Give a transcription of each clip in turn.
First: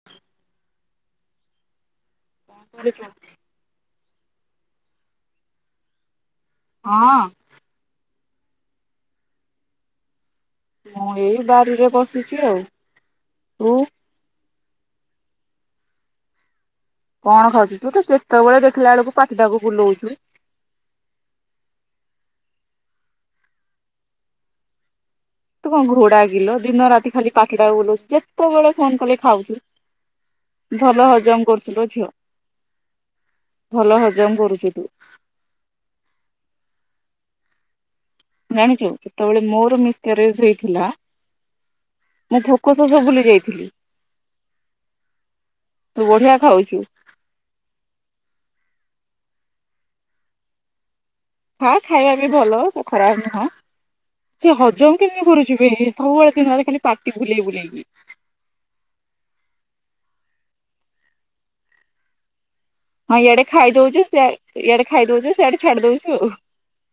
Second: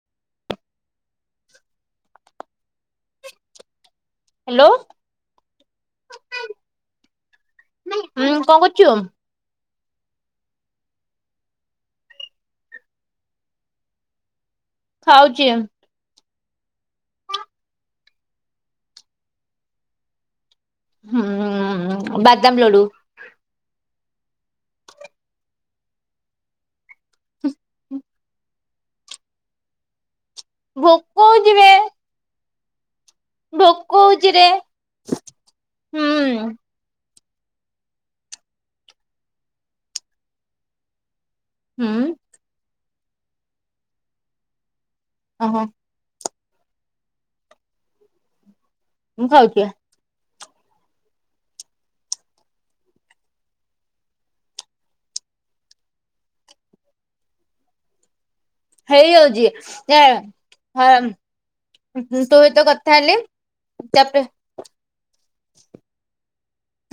[inaudible] [unintelligible] Hello. ହଁ। ହୁଁ କଁ କରଚୁ? ମୁଁ ଏଇ ବାରିରେ ବସିଛି ଆଉ, ତୁ? ଖାଉଚି। କଣ ଖାଉଛୁ ତୁ ତ ଯେତେବେଳେ ଦେଖିଲା ବେଳକୁ ପାଟିଟାକୁ ବୁଲଉଛୁ। ହୁଁ ବାଦାମ ଲଡୁ। ତୁ କଣ ଘୋଡା କିଲୋ ଦିନ ରାତି ଖାଲି ପାଟିଟାକୁ ବୁଲ ଉଚୁ ଯେ ତ ବେଳେ ଫୋନ କଲେ ଖାଉଛୁ ଭୋକ ଭଲ ହଜମ ହଉଛି ବେ କରୁଚୁ ଲୋ ଝିଅ। ଭଲ ଭୋକ ହୋଉଛି ହଜମ ରେ କରୁଛୁ ତୁ ହୁଁ। ଜାଣିଛୁ ଯେତେବେଳେ ମୋର ମିସ୍ କ୍ୟାରେଜ୍ ହେଇଥିଲା ହୁଁ ମୁ କଶ ସ ଭୁଲି ଯାଇଥିଲି। ଅ ହଁ। ତୁ ବଢିଆ ଖାଉଚୁ। ମୁଁ ଖାଉଛିିଆ ହଁ ଖାଇବା ବି ଭଲ ସେ ଖରାପ ନୁହଁ। ସେ ହଜମ କେମିତି କରୁଛିବେ ସବୁବେଳେ [unintelligible] ଖାଲି ପାଟି ବୁଲେଇ ବୁଲେଇ। ହେଇଯାଉଛି ଏ ହଁ ତୁ ଏ ତ କ ହଁ ଇଆଡେ ଖାଇ ଦଉଛୁ ଇଆଡେ ଖାଇଦଉଛିୁ ସେଆଡେ ଛାଡି ଦଉୁ ଆଉ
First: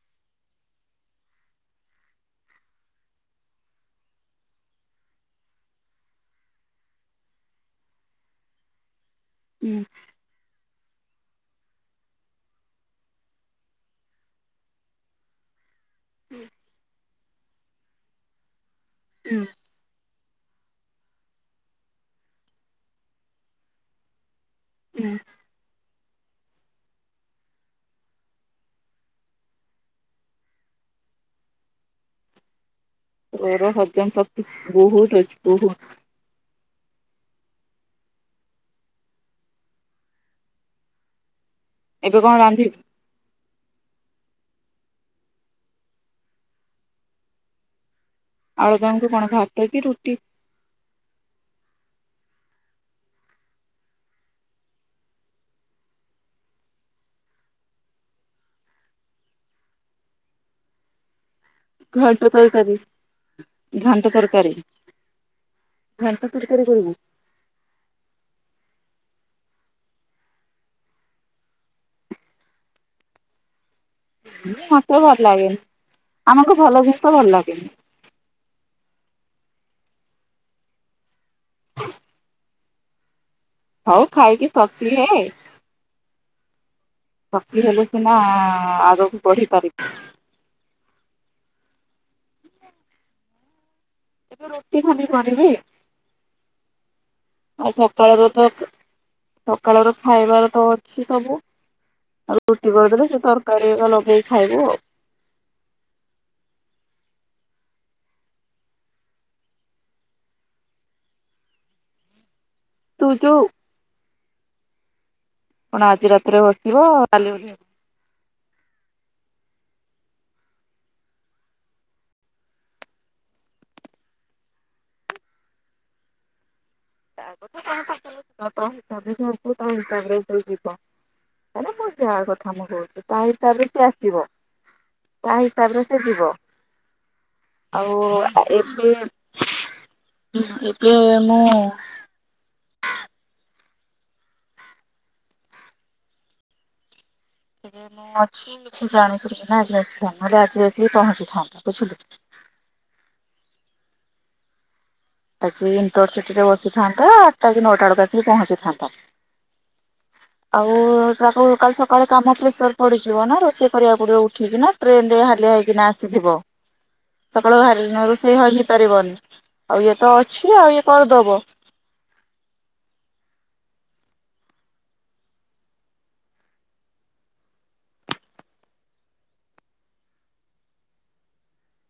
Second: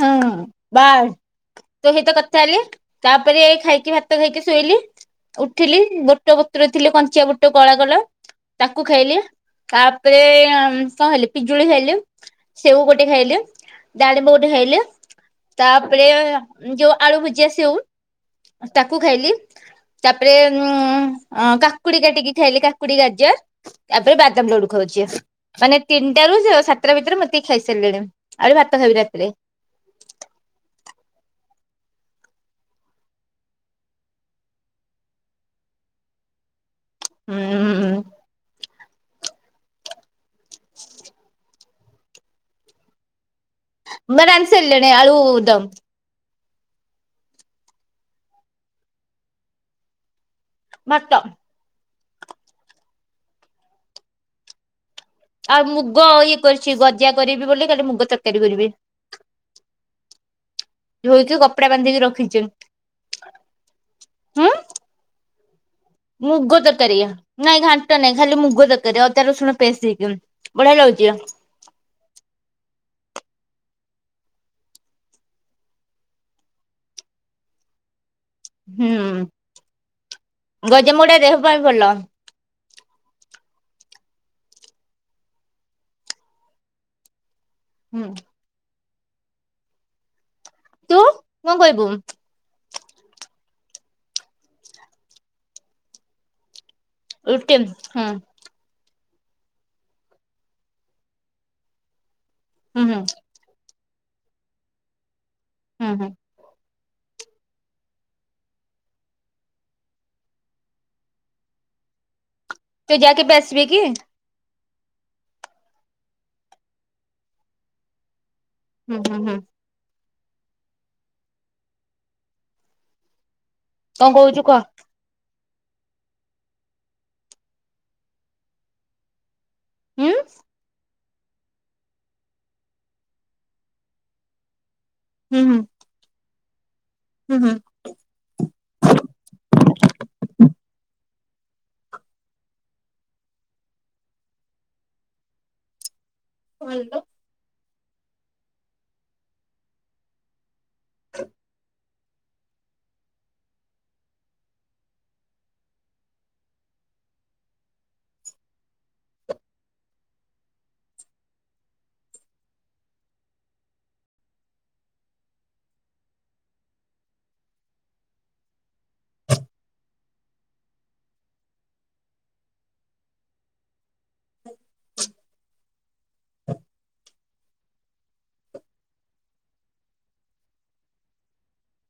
ହଁ ବାଏ। ତୋ ସହିତ କଥା ହେଲି ତାପରେ ଖାଇକି ଭାତ ଖାଇକି ଶୋଇଲି ଉଠିଲି ବୋଟ ବିତ୍ରିରୀ ଥିଲି କଞ୍ଚା ବୁଟ କଳା କଲର ତାକୁ ଖାଇଲି ଆଉ। ତାପରେ କଣ ଖାଇଲି ପିଜୁଳି ଖାଇଲି ସେଉ ଗୋଟେ ଖାଇଲି ଡାଳିମ୍ବ ଗଟେ ଖାଇଲି ତାପରେ ଯୋଉ ଆଳୁ ଭୁଜିଆ ସଉ ତାକୁ ଖାଇଲି। ହୁଁ ତାପରେ ଉଁ କାକୁଡି କାଟିକି ଖାଇଲି କାକୁଡି ଗାଜର ତାପରେ ବାଦାମ ଲଡୁ ଖାଉଛି ହୁଁ ମାନେ ତିନିଟା ର ସାତଟା ଭିତରେ ମତେ ଖାଇସାରିଲେଣି ଆହୁରି ଭାତ ଖାଇବି ରାତିରେ। [unintelligible] ତୋର ହଜମ ଶକ୍ତି ବହୁତ ଅଛି ବହୁତୁ ହୁଁ ହଁ। ଏବେ କଣ ରାନ୍ଧିବୁ ମା ରାଧିସାରିଲେଣି ଆଳୁ ଦମ୍। ଆଳୁ ଦମ କୁ କଣ ଭାତ କି ରୁଟି ଭାତ ଆଉ ମୁଗ ଇଏ କରିଛି ଗଜା କରିବି ବୋଲି କାଲି ମୁଗ ତରକାରୀ କରିବି। [unintelligible] ଏଇ ହେଉଛି ଗପ। ଘାଣ୍ଟ ତରକାରୀ ଘାଣ୍ଟ ହୁଁ ତରକାରୀ। ଘାଣ୍ଟ ମୁଗ କରିବୁ ତରକାରୀ। ନାଇଁ ଘାଣ୍ଟ ନାଇଁ ଖାଲି ମୁଗ ତରକାରୀ ଆଉ ଅଦା ରସୁଣ ପେଷ୍ଟ ହେଇଚି ବଢିଆ ଲାଗୁଛି। ମତେ ଭଲ ଲାଗେନି ଆମକୁ ଭଲ ଜିନିଷ ଭଲ ଲାଗେନି। ହୁଁ ଗଜା ମୁଗ ଟା ଦେହ ପାଇଁ ଭଲ। ହଉ ଖାଇକି ଶକ୍ତି ହେ ଶକ୍ତି ହେଲେ ହୁଁ। ସିନା ଆଗକୁ ବଢି ପାରିବୁ। ତୁ କଣ ଖାଇବୁ। ଏବେ ରୁଟି ଖାଲିି କରିବି ରୁଟି ଆଉ ହୁଁ ସକାଳରୁ ତ ସକାଳ ର ଖାଇବାର ତ ଅଛି ସବୁ ଆଉ ରୁଟି ହୁଁ ହୁଁ କରିଦେଲେ ସେ ତାର କଣ ଏଇନା ଲଗେଇକି ଖାଇବୁ ଆଉ ହୁଁ ହୁଁ। ତୋ ତୁ ଯାଆ କେବେ ଯୋଉ ଆସିବେ କି। କଣ ଆଜି ରାତିରେ ବସିବ କାଲି ଓହଲିଇବ ହୁଁ ହୁଁ ହୁଁ। କଣ କହୁଛୁ କହ। କହା କଥା କହିବ ସମସ୍ତେ ଙ୍କର ଏକା ହୁଁ ପରି ହେଇଥିବ। ହେରା ମୋ ଯାଅ କଥା ମୁଁ ନ କହୁଲୁ ତା ହିସାବରେ ସେ ଆସିବ ତା ହୁଁ ହୁଁ ହିସାବରେ ସେ ଯିବ। ହୁଁ ହୁଁ। ଆଉ ଏବେ ଏବେ ମୁଁ ଏବେ ତେବେ ମୁଁ ଅଛି କିଛି ଜାଣି ଶୁଣିକି ନା ଆଜି ଆସିକି ପହଞ୍ଚିଥାନ୍ତା ବୁଝିଲୁ। ଆଜି ଇଣ୍ଟର ସିଟି ରେ ବସିଥାନ୍ତା ଆଠଟା କି ନଅଟା ବେଳକୁ ଆସିକି ପହଞ୍ଚିଥାନ୍ତା। [inaudible] ଆଉ ତାକୁ କାଲି ସକାଳେ କାମ ପ୍ରେସର ପଡିଯିବ ନା ରୋଷେଇ କରିବାକୁ ପଡିବ ଉଠିକି ନା ଟ୍ରେନ ରେ ହାଲିଆ ହେଇକିନା ଆସିଥିବ। ସକାଳୁ ହା ରୋଷେଇ ହେଇ ପାରିବନି ଆଉ ଇଏ ତ ଅଛି ଆଉ ଇଏ କରିଦବ। [unintelligible]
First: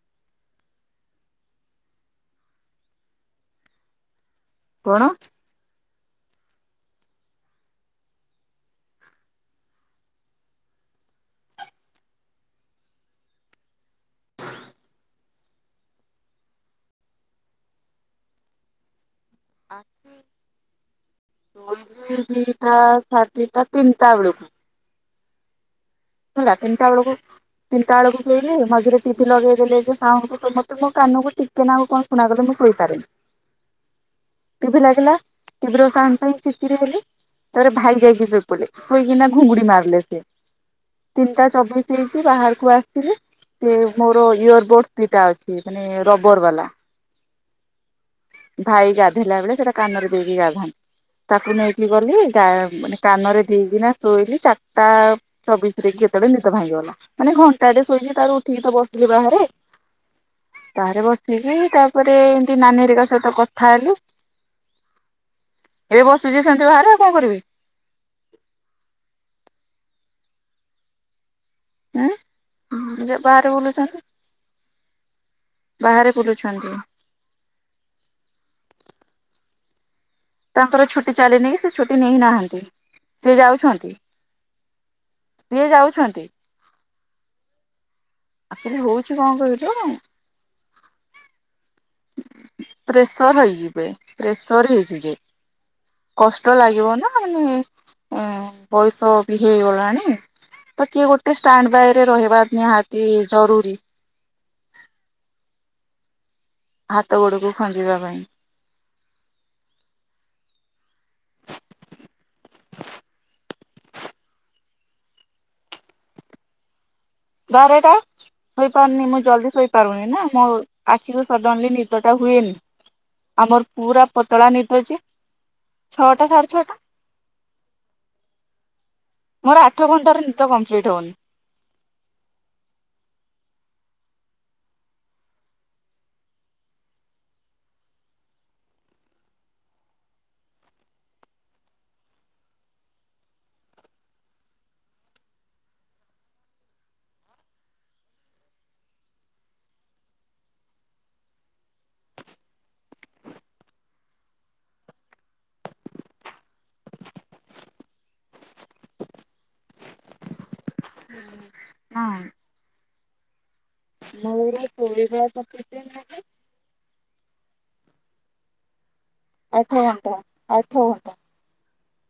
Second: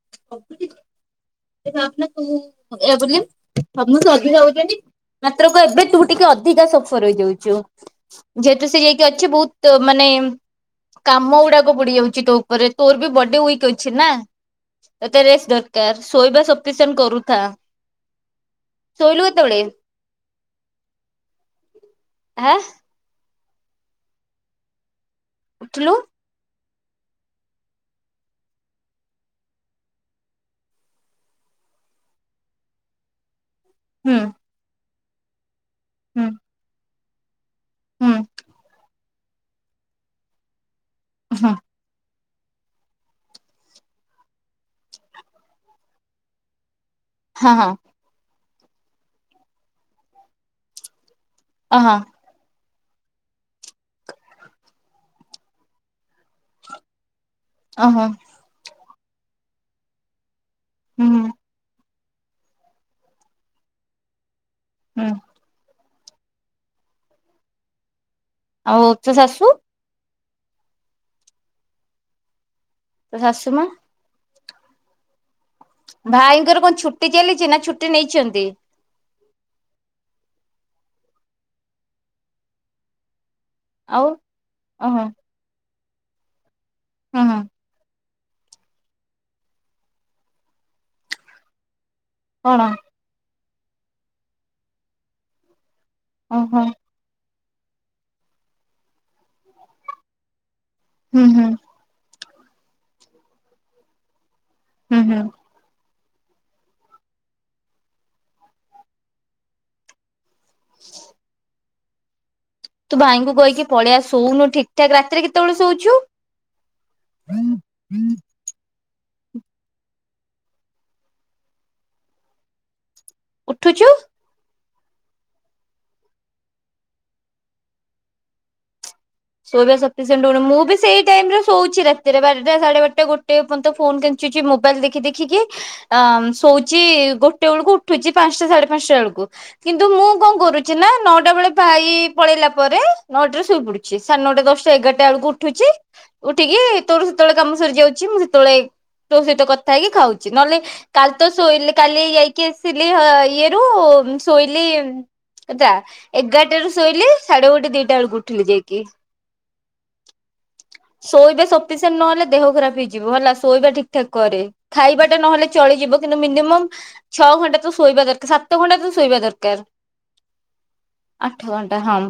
[unintelligible] କଣ? ମାତ୍ର କ ଏବେ ତୁ ଟିକେ ଅଧିକା ସଫର ହେଇଯାଉଛୁ। ଯେହେତୁ ସେ [unintelligible] ଅଛି ବହୁତ ମାନେ କାମ ଗୁଡାକ ପଡି ଯାଉଛି ତୋ ଉପରେ ତୋର ବି ବଡି ୱିକ ଅଛି ନା। ତତେ ରେଷ୍ଟ ଦରକାର ଶୋଇବା ଶପିସେଣ୍ଟ କରୁଥା। ଶୋଇଲୁ କେତେବେଳେ? [unintelligible] ଗୋଟେ ଆ ଦିଟା ସାଢେ ଦିଟା ତିନଟା ବେଳକୁ। ଉଠିଲୁ। ହେଲା ତିନିଟା ବେଳକୁ ତିନିଟା ବେଳକୁ ଶୋଇଲି ମଝିରେ ଟିଭି ଲଗେଇ ଦେଲେ ଯେ ସାଉଣ୍ଟ ମତେ ମୋ କାନକୁ ଟି ଟିକିଏ ନାଗୁ କଣ ଶୁଣାଗଲେ ମୁଁ ଶୋଇ ପାରେନି। ହୁଁ। ଟିଭି ଲାଗିଲା ଟିଭିର ସାଉଣ୍ଡ ହୁଁ ପାଇଁ ଚିଡି ଚିଡି ହେଲି ତାପରେ ଭାଇ ହୁଁ ଯାଇକି ସେପଟେ ଶୋଇକି ନା ଘୁଙ୍ଗୁଡି ମାରିଲେ ସେ, ତିନିଟା ହଁ ଚବିଶ ସେ ଯେ ବାହାରକୁ ଆସିିଲି ସେ ମୋର ଇୟର ବଡ଼ସ୍ ଦିଇଟା ଅଛି ମାନେ ରବର ବାଲା ହଁ ହଁ। ଭାଇ ଗାଧୋଇଲା ବେଳେ ସେଟା କାନରେ ଦେଇକି ଗାଧାନ୍ତି ତାକୁ ହଁ ନେଇକି ହଁ ଗଲି ଗା ମାନେ କାନରେ ଦେଇକିନା ଶୋଇଲି ଚାରିଟା ଚବିଶ ରେ କି କେତେବେଳେ ନିଦ ଭାଙ୍ଗିଗଲା। ମାନେ ଘ ଘଣ୍ଟାଟେ ଓହୋ ଶୋଇଛି ତାପରେ ଉଠିକି ତ ବସିଲି ବାହାରେ। ବାହେରେ ହୁଁ ବସିକି ତା ତା ପରେ ଏମତି ନାନୀରିକା ସହିତ କଥା ହେଲି ହୁଁ। ଏବେ ବସୁଛି ସେମିତି ବାହାରେ ଆଉ କଣ କରିବି। ଆଉ ଉଚ ଶାଶୁ? ଆଁ ସେ ତୋ ବାହାରେ ଶାଶୁ ମା ବୁଲୁଛନ୍ତି। ବାହାରେ ଭାଇଙ୍କର ବୁଲୁଛନ୍ତି କଣ ଛୁଟି ଚାଲିଛି ନା ଛୁଟି ନେଇଛନ୍ତି? ତାଙ୍କର ଛୁଟି ଚାଲିନି ସେ ଛୁଟି ନେଇ ନାହାନ୍ତି ସେ ଯାଉଛନ୍ତି। ଆଉ ଓହୋ ସିଏ ଯାଉଛନ୍ତି। ହଁ, ହଁ। ଆକ୍ଚ୍ୟଲି ହଉଛି କଣ କରୁଚ? କଣ? ପ୍ରେସର ହେଇଯିବେ ପ୍ରେସର ହେଇଯିବେ କଷ୍ଟ ଓହୋ ଲାଗିବ ନା ମାନେ ଏ ବୟସ ବି ହେଇଗଲାଣି ତ କିଏ ହୁଁ ଗୋଟେ ହୁଁ ଷ୍ଟାଣ୍ଡ ବାଇରେ ରହିବା ନିହା ଏ ଜରୁୁରୀ। ହୁଁ ହୁଁ। ହାତ ଗୋଡ଼କୁ ଖଞ୍ଜିବା ପାଇଁ। [unintelligible] ତୁ ଭାଇଙ୍କୁ କହିକି ପଳେଆ ଶୋଉନୁ ଠିକ ଠାକ ରାତିରେ କେତେବେଳେ ଶୋଉଛୁ? ବାରେଟା। ହୋଇପାରୁନି ମୁଁ ଜଲଦି ଶୋଇପାରୁନି ନା ମୋ ଆଖିରୁ ସଡନଲି ନିଦ ଟା ହୁଏନି। ଆମର ଉଠୁଛୁ ପୁରା ପତଳା ନିଦ ଯେ, ଛଅଟା ସାଢେ ଛଅଟା। [unintelligible] ମୋର ଆଠ ଶୋଇବା ଘଣ୍ଟାର ନିଦ ମୁଁ ବି କମ୍ପ୍ଲିଟ ସେଇ ହଉନି ଟାଇମରେ ଶୋଉଛି ରେ। ରେ ବାରଟା ସାଢେ ବାରଟା ଗୋଟେ ପର୍ଯ୍ୟନ୍ତ ଫୋନ କିଞ୍ଚୁଛି ମୋବାଇଲ ଦେଖି ଦେଖିକି ଅ ଶୋଉଛି ଗୋଟେ ବେଳକୁ ଉଠୁଛି ପାଞ୍ଚଟା ସାଢେ ପାଞ୍ଚଟା ବେଳକୁ। କିନ୍ତୁ ମୁଁ କଣ କରୁଛି ନା ନଅଟା ବେଳେ ଭାଇ ପଳେଇଲା ପରେ ନଅଟାରେ ଶୋଇ ପଡୁଛି। ସାଡେ ନଅଟା ଦଶ ଏଗାରଟା ବେଳକୁ ଉଠୁଛି। ଉଠିକି ତୋର ସେତେବେଳେ କାମ ସରି ଯାଉଛି ମୁଁ ସେତେବେଳେ ତୋ ସହିତ କଥା ହେଇକି ଖାଉଛି ନହେଲେ କାଲି ତ ଶୋଇ କାଲି ଯାଇକି ଆସିଲି ଇଏ ରୁ ଶୋଇଲି ଏତା ଏଗାରଟା ର ଶୋଇଲେ ସାଢେ ଗୋଟେ ଦିଟା ବେଳକୁ ଉଠିଲି ଯାଇକି। ଶୋଇବେ ସଫିସିଣ୍ଟ ନହେଲେ ହଁ ଦେହ ଖରାପ ହେଇଯ ହେଲା ଶୋଇବା ଠିକ ଠାକ କରେ ମୋର ଖାଇବା ଟା ଶୋଇବା ନହେଲେ ସଫିସିଏଣ୍ଟ ଚଳିଯିବ କିନ୍ତୁ ନାହିଁ ମିନିମମ୍ ଛଅ ଘଣ୍ଟା ତ ଶୋଇବା ଦରକାର ସାତ ଘଣ୍ଟା ତ ଶୋଇବା ଦରକାର। ଆଠ ଘଣ୍ଟା ଆଠ ଘଣ୍ଟା। ଆଠ ଘଣ୍ଟା ହମ୍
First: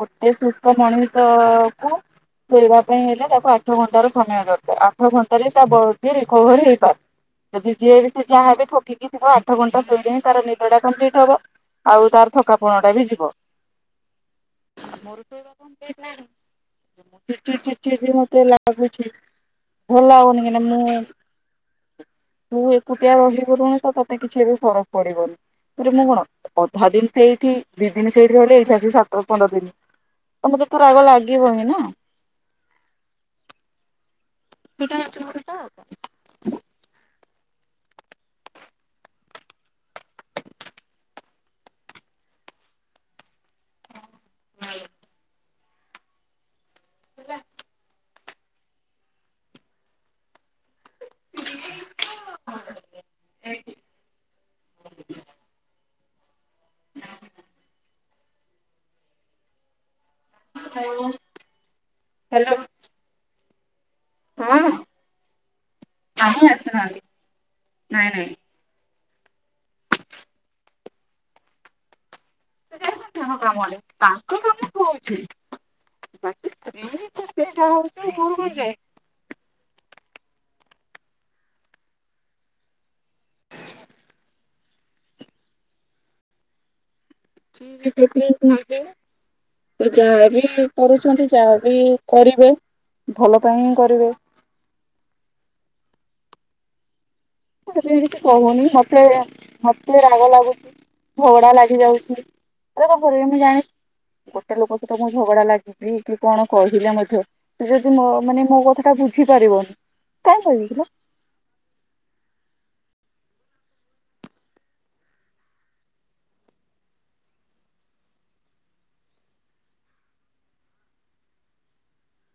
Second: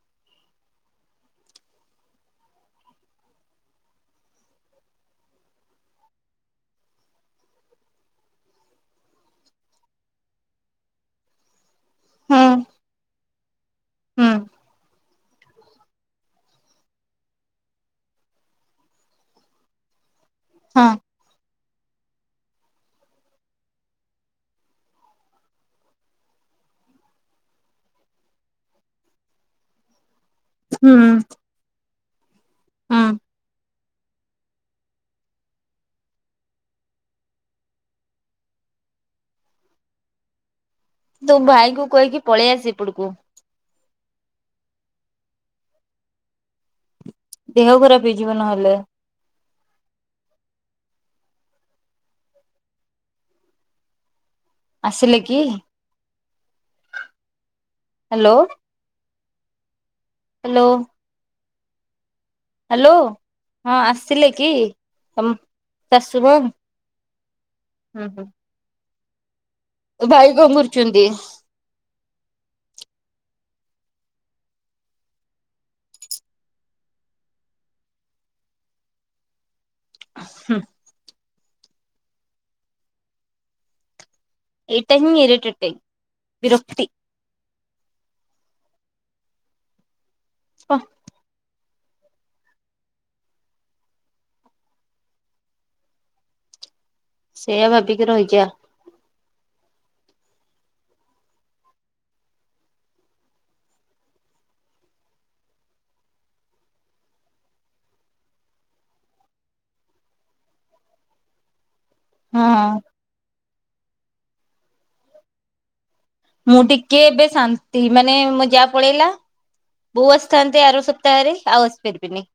ଗୋଟେ ସୁସ୍ଥ ମଣିଷ କୁ ଚଳିବା ପାଇଁ ହେଲେ ତାକୁ ଆଠ ଘଣ୍ଟ ର ସମୟ ଦରକାର ଆଠ ଘଣ୍ଟା ରେ ତା ବଡି ରିକଭର ହେଇପାରେ। ଯଦି ଯିଏ ବି ସେ ଯାହାବ ଥକିକି ଥିବ ଆଠ ଘଣ୍ଟା ଦୁଇ ଦିନ ତାର ନିଦ ଟା କମ୍ପ୍ଲିଟ୍ ହବ। ଆଉ ତାର ହୁଁ ଥକାପଣ ଟା ବି ଯିବ। ହୁଁ। [unintelligible] [unintelligible] ମତେ ଲାଗୁଛି ଭଲ ଲାଗୁନି [unintelligible] ହଁ ମୁଁ ତୁ ଏକୁଟିଆ ରହିପାରୁୁନି ତ ତତେ କିଛି ଏବେ ଫରକ ପଡିବନି। ମୁଁ କଣ ଅଧା ଦିନ ସେଇଠି ଦି ଦିନ ସେଇଠି ହେଲେ ଏଇଠି ଆସିକି ପନ୍ଦର ଦିନ ତ ମତେ ଥର ହୁଁ ରାଗ ଲାଗିବ ହିଁ ନା। ହୁଁ। ସେଟା [unintelligible] ତୁ ଭାଇ କ କହିକି ପଳେଇ ଆସ ଏପଟକୁ ହଁ। [inaudible] ହ [inaudible] ଦେହ ଖରାପ ହେଇଯିବ ନହେଲେ। [inaudible] ଆସିଲେ କି ହ୍ୟାଲୋ ହ୍ୟାଲୋ ହ ହ୍ୟାଲୋ ହ୍ୟାଲୋ ହଁ ଆସିଲେ କି ତମ କାହିଁ ଶାଶୁବୋଉ ଆସିନାହାନ୍ତି ନାଇଁ ନାଇଁ [inaudible] ଭାଇ ଗମୁର୍ଚୁନ୍ତି ଯାଇ ତାଙ୍କ କାମରେ ତାଙ୍କ କାମ କହୁଛି ସ୍ତ୍ରୀ ସେଇଟା ହଉଛି କଣ କ ଯାଏ ହୁଁ ଏଇ ଟା ହଁ ଇରରିତଟିଂ ବିରକ୍ତି। ସେଥିାଇ ନ ଯାହାବ ହଁ କରୁଛନ୍ତି। ଯାହା ବି କରିବେ ଭଲ ପାଇଁ ହିଁ କରିବେ। ସେଇଆ ଯେ ଭାବିକି ରହିଯା କହନି ହତେ [unintelligible] ଭତରେ ରାଗ ଲାଗୁଛି ଝଗଡା ଲାଗି ଯାଉଛି କପିବ ମୁଁ ଜାଣିଛି ଗୋଟେ ଲୋକ ସହିତ ମୁଁ ଝଗଡା ଲାଗିବି କି କଣ କହିଲେ ମଧ୍ୟ ତୁ ଯଦି ମୋ ମାନେ ମୋ କଥା ଟା ବୁଝିପାରିବନି କଣ କହିବିଥିଲ। ହଁ ମୁଁ ଟିକେ ଏବେ ଶାନ୍ତି ମାନେ ମ ଯାହା ପଳେଇଲା। ବୋଉ ଆସିଥାନ୍ତେ ଆର ସପ୍ତାହରେ ଆଉ ଆସିପାରିବିନି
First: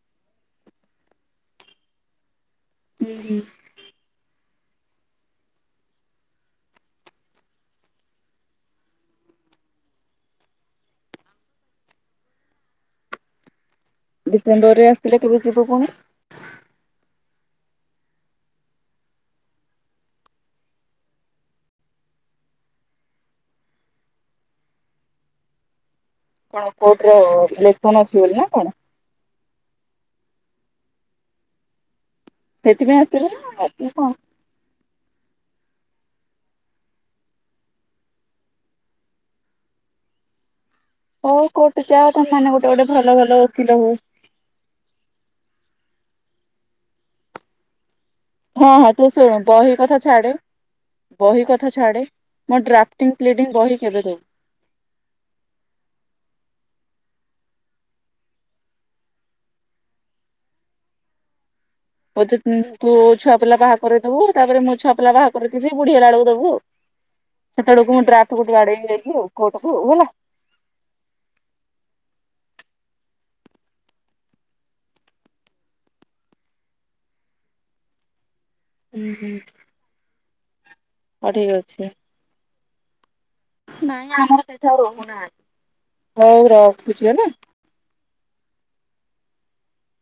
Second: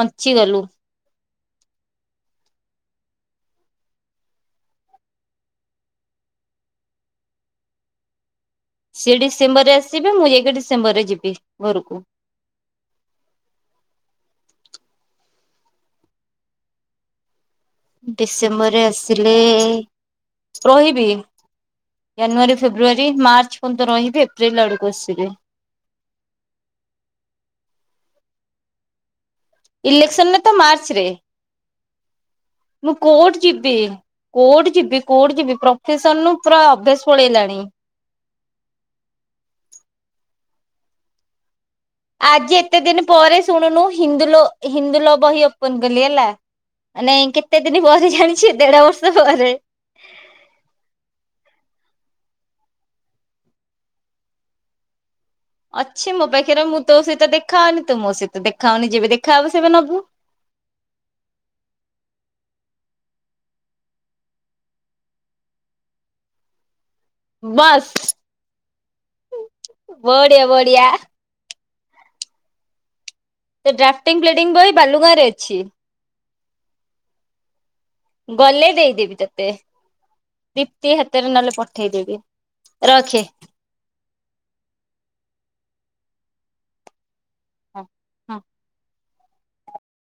ବଞ୍ଚିଗଲୁ। ହୁଁ ହୁଁ ସିଏ ଡିସେମ୍ବର ରେ ଆସିବେ ମୁଁ ଯାଇକି ଡିସେମ୍ବର ରେ ଯିବି ଘରକୁ। ଡିସେମ୍ବର ରେ ଆସିଲେ କେବେ ଯିବ ପୁଣି? ଡିସେମ୍ବରରେ ଆସିଲେ ରହିବି। ଜାନୁଆରୀ ଫେବୃୟାରୀ ମାର୍ଚ୍ଚ ପର୍ଯ୍ୟନ୍ତ ରହିବି ଏପ୍ରିଲ ଆଡକୁ ଆସିବି। କଣ କୋର୍ଟର ଇଲେକ୍ସନ ଅଛି ବୋଲି ନା କଣ? ଇଲେକ୍ସନରେ ତ ମାର୍ଚ୍ଚରେ ମୁଁ ସେଥିପାଇଁ ଆସିବେ କୋର୍ଟ ଯିବି। ନା କଣ? କୋର୍ଟ ଯିବି କୋର୍ଟ ଯିବି ପ୍ରଫେସନୁ ପୁରା ଅଭ୍ୟାସ ପଳେଇଲାଣି। ଓ କୋର୍ଟ ଯା। ଆଜି ଏତେ ଦିନ ପରେ ଶଣୁନୁ ହିନ୍ଦୁଲ ହିନ୍ଦୁଲୋ ବହି ଓପନ କଲି ହେଲା ମାନେ କେତେ ଦିନ ପରେ ଜାଣି ହଁ ହଁ ତୁ ଶୁଣୁ ବହି କଥା ଛାଡେ ବହି କଥା ଛାଡେ ମୋ ଡ୍ରାଫ୍ଟିଂ ପ୍ଲିଡିଂ ବହି କେବେ ଦବୁ। ଅଛି ମୋ ପାଖରେ ମୁଁ ତୋ ସହିତ ଦେଖାହଉନି ତୁ ମୋ ସହିତ ଦେଖା ହଉନି ଯେବେ ଦେଖା ହବ ସେବେ ନବୁ। ବୋଧେ ତ ଛୁଆ ପିଲା ବାହା କରିଦବୁ ତାପରେ ମ ଛୁଆ ପିଲା ବାହା କରିଦିବି ବୁଢୀ ହେଲା ବେଳକୁ ଦବୁ। ବାସ୍ ସେତେବଳକୁ ମୁ ଡ୍ରାଫ୍ଟ ଗୋଟେ ବାଦେଇକି ନେବି କୋର୍ଟକୁୁ ହେଲା। ବଢିଆ ବଢିଆ। ସେ ଡ୍ରାଫ୍ଟଟିଂ ପ୍ଲିଡିଙ୍ଗ ବହି ବାଲୁଗାଁରେ ଅଛି। ଗଲେ ହୁଁ ଦେଇଦେବି ହୁଁ। ତତେ ଦୀପ୍ତି ହଉ ହାତରେ ଠିକ ନହେଲେ ଅଛି ପଠେଇଦେବି। ରଖେ। ନାଇଁ ଆମର ସେଠି ଆଉ ରହୁନାହାନ୍ତି ହଉ ରଖୁଛି ହେଲା। ହଁ ହଁ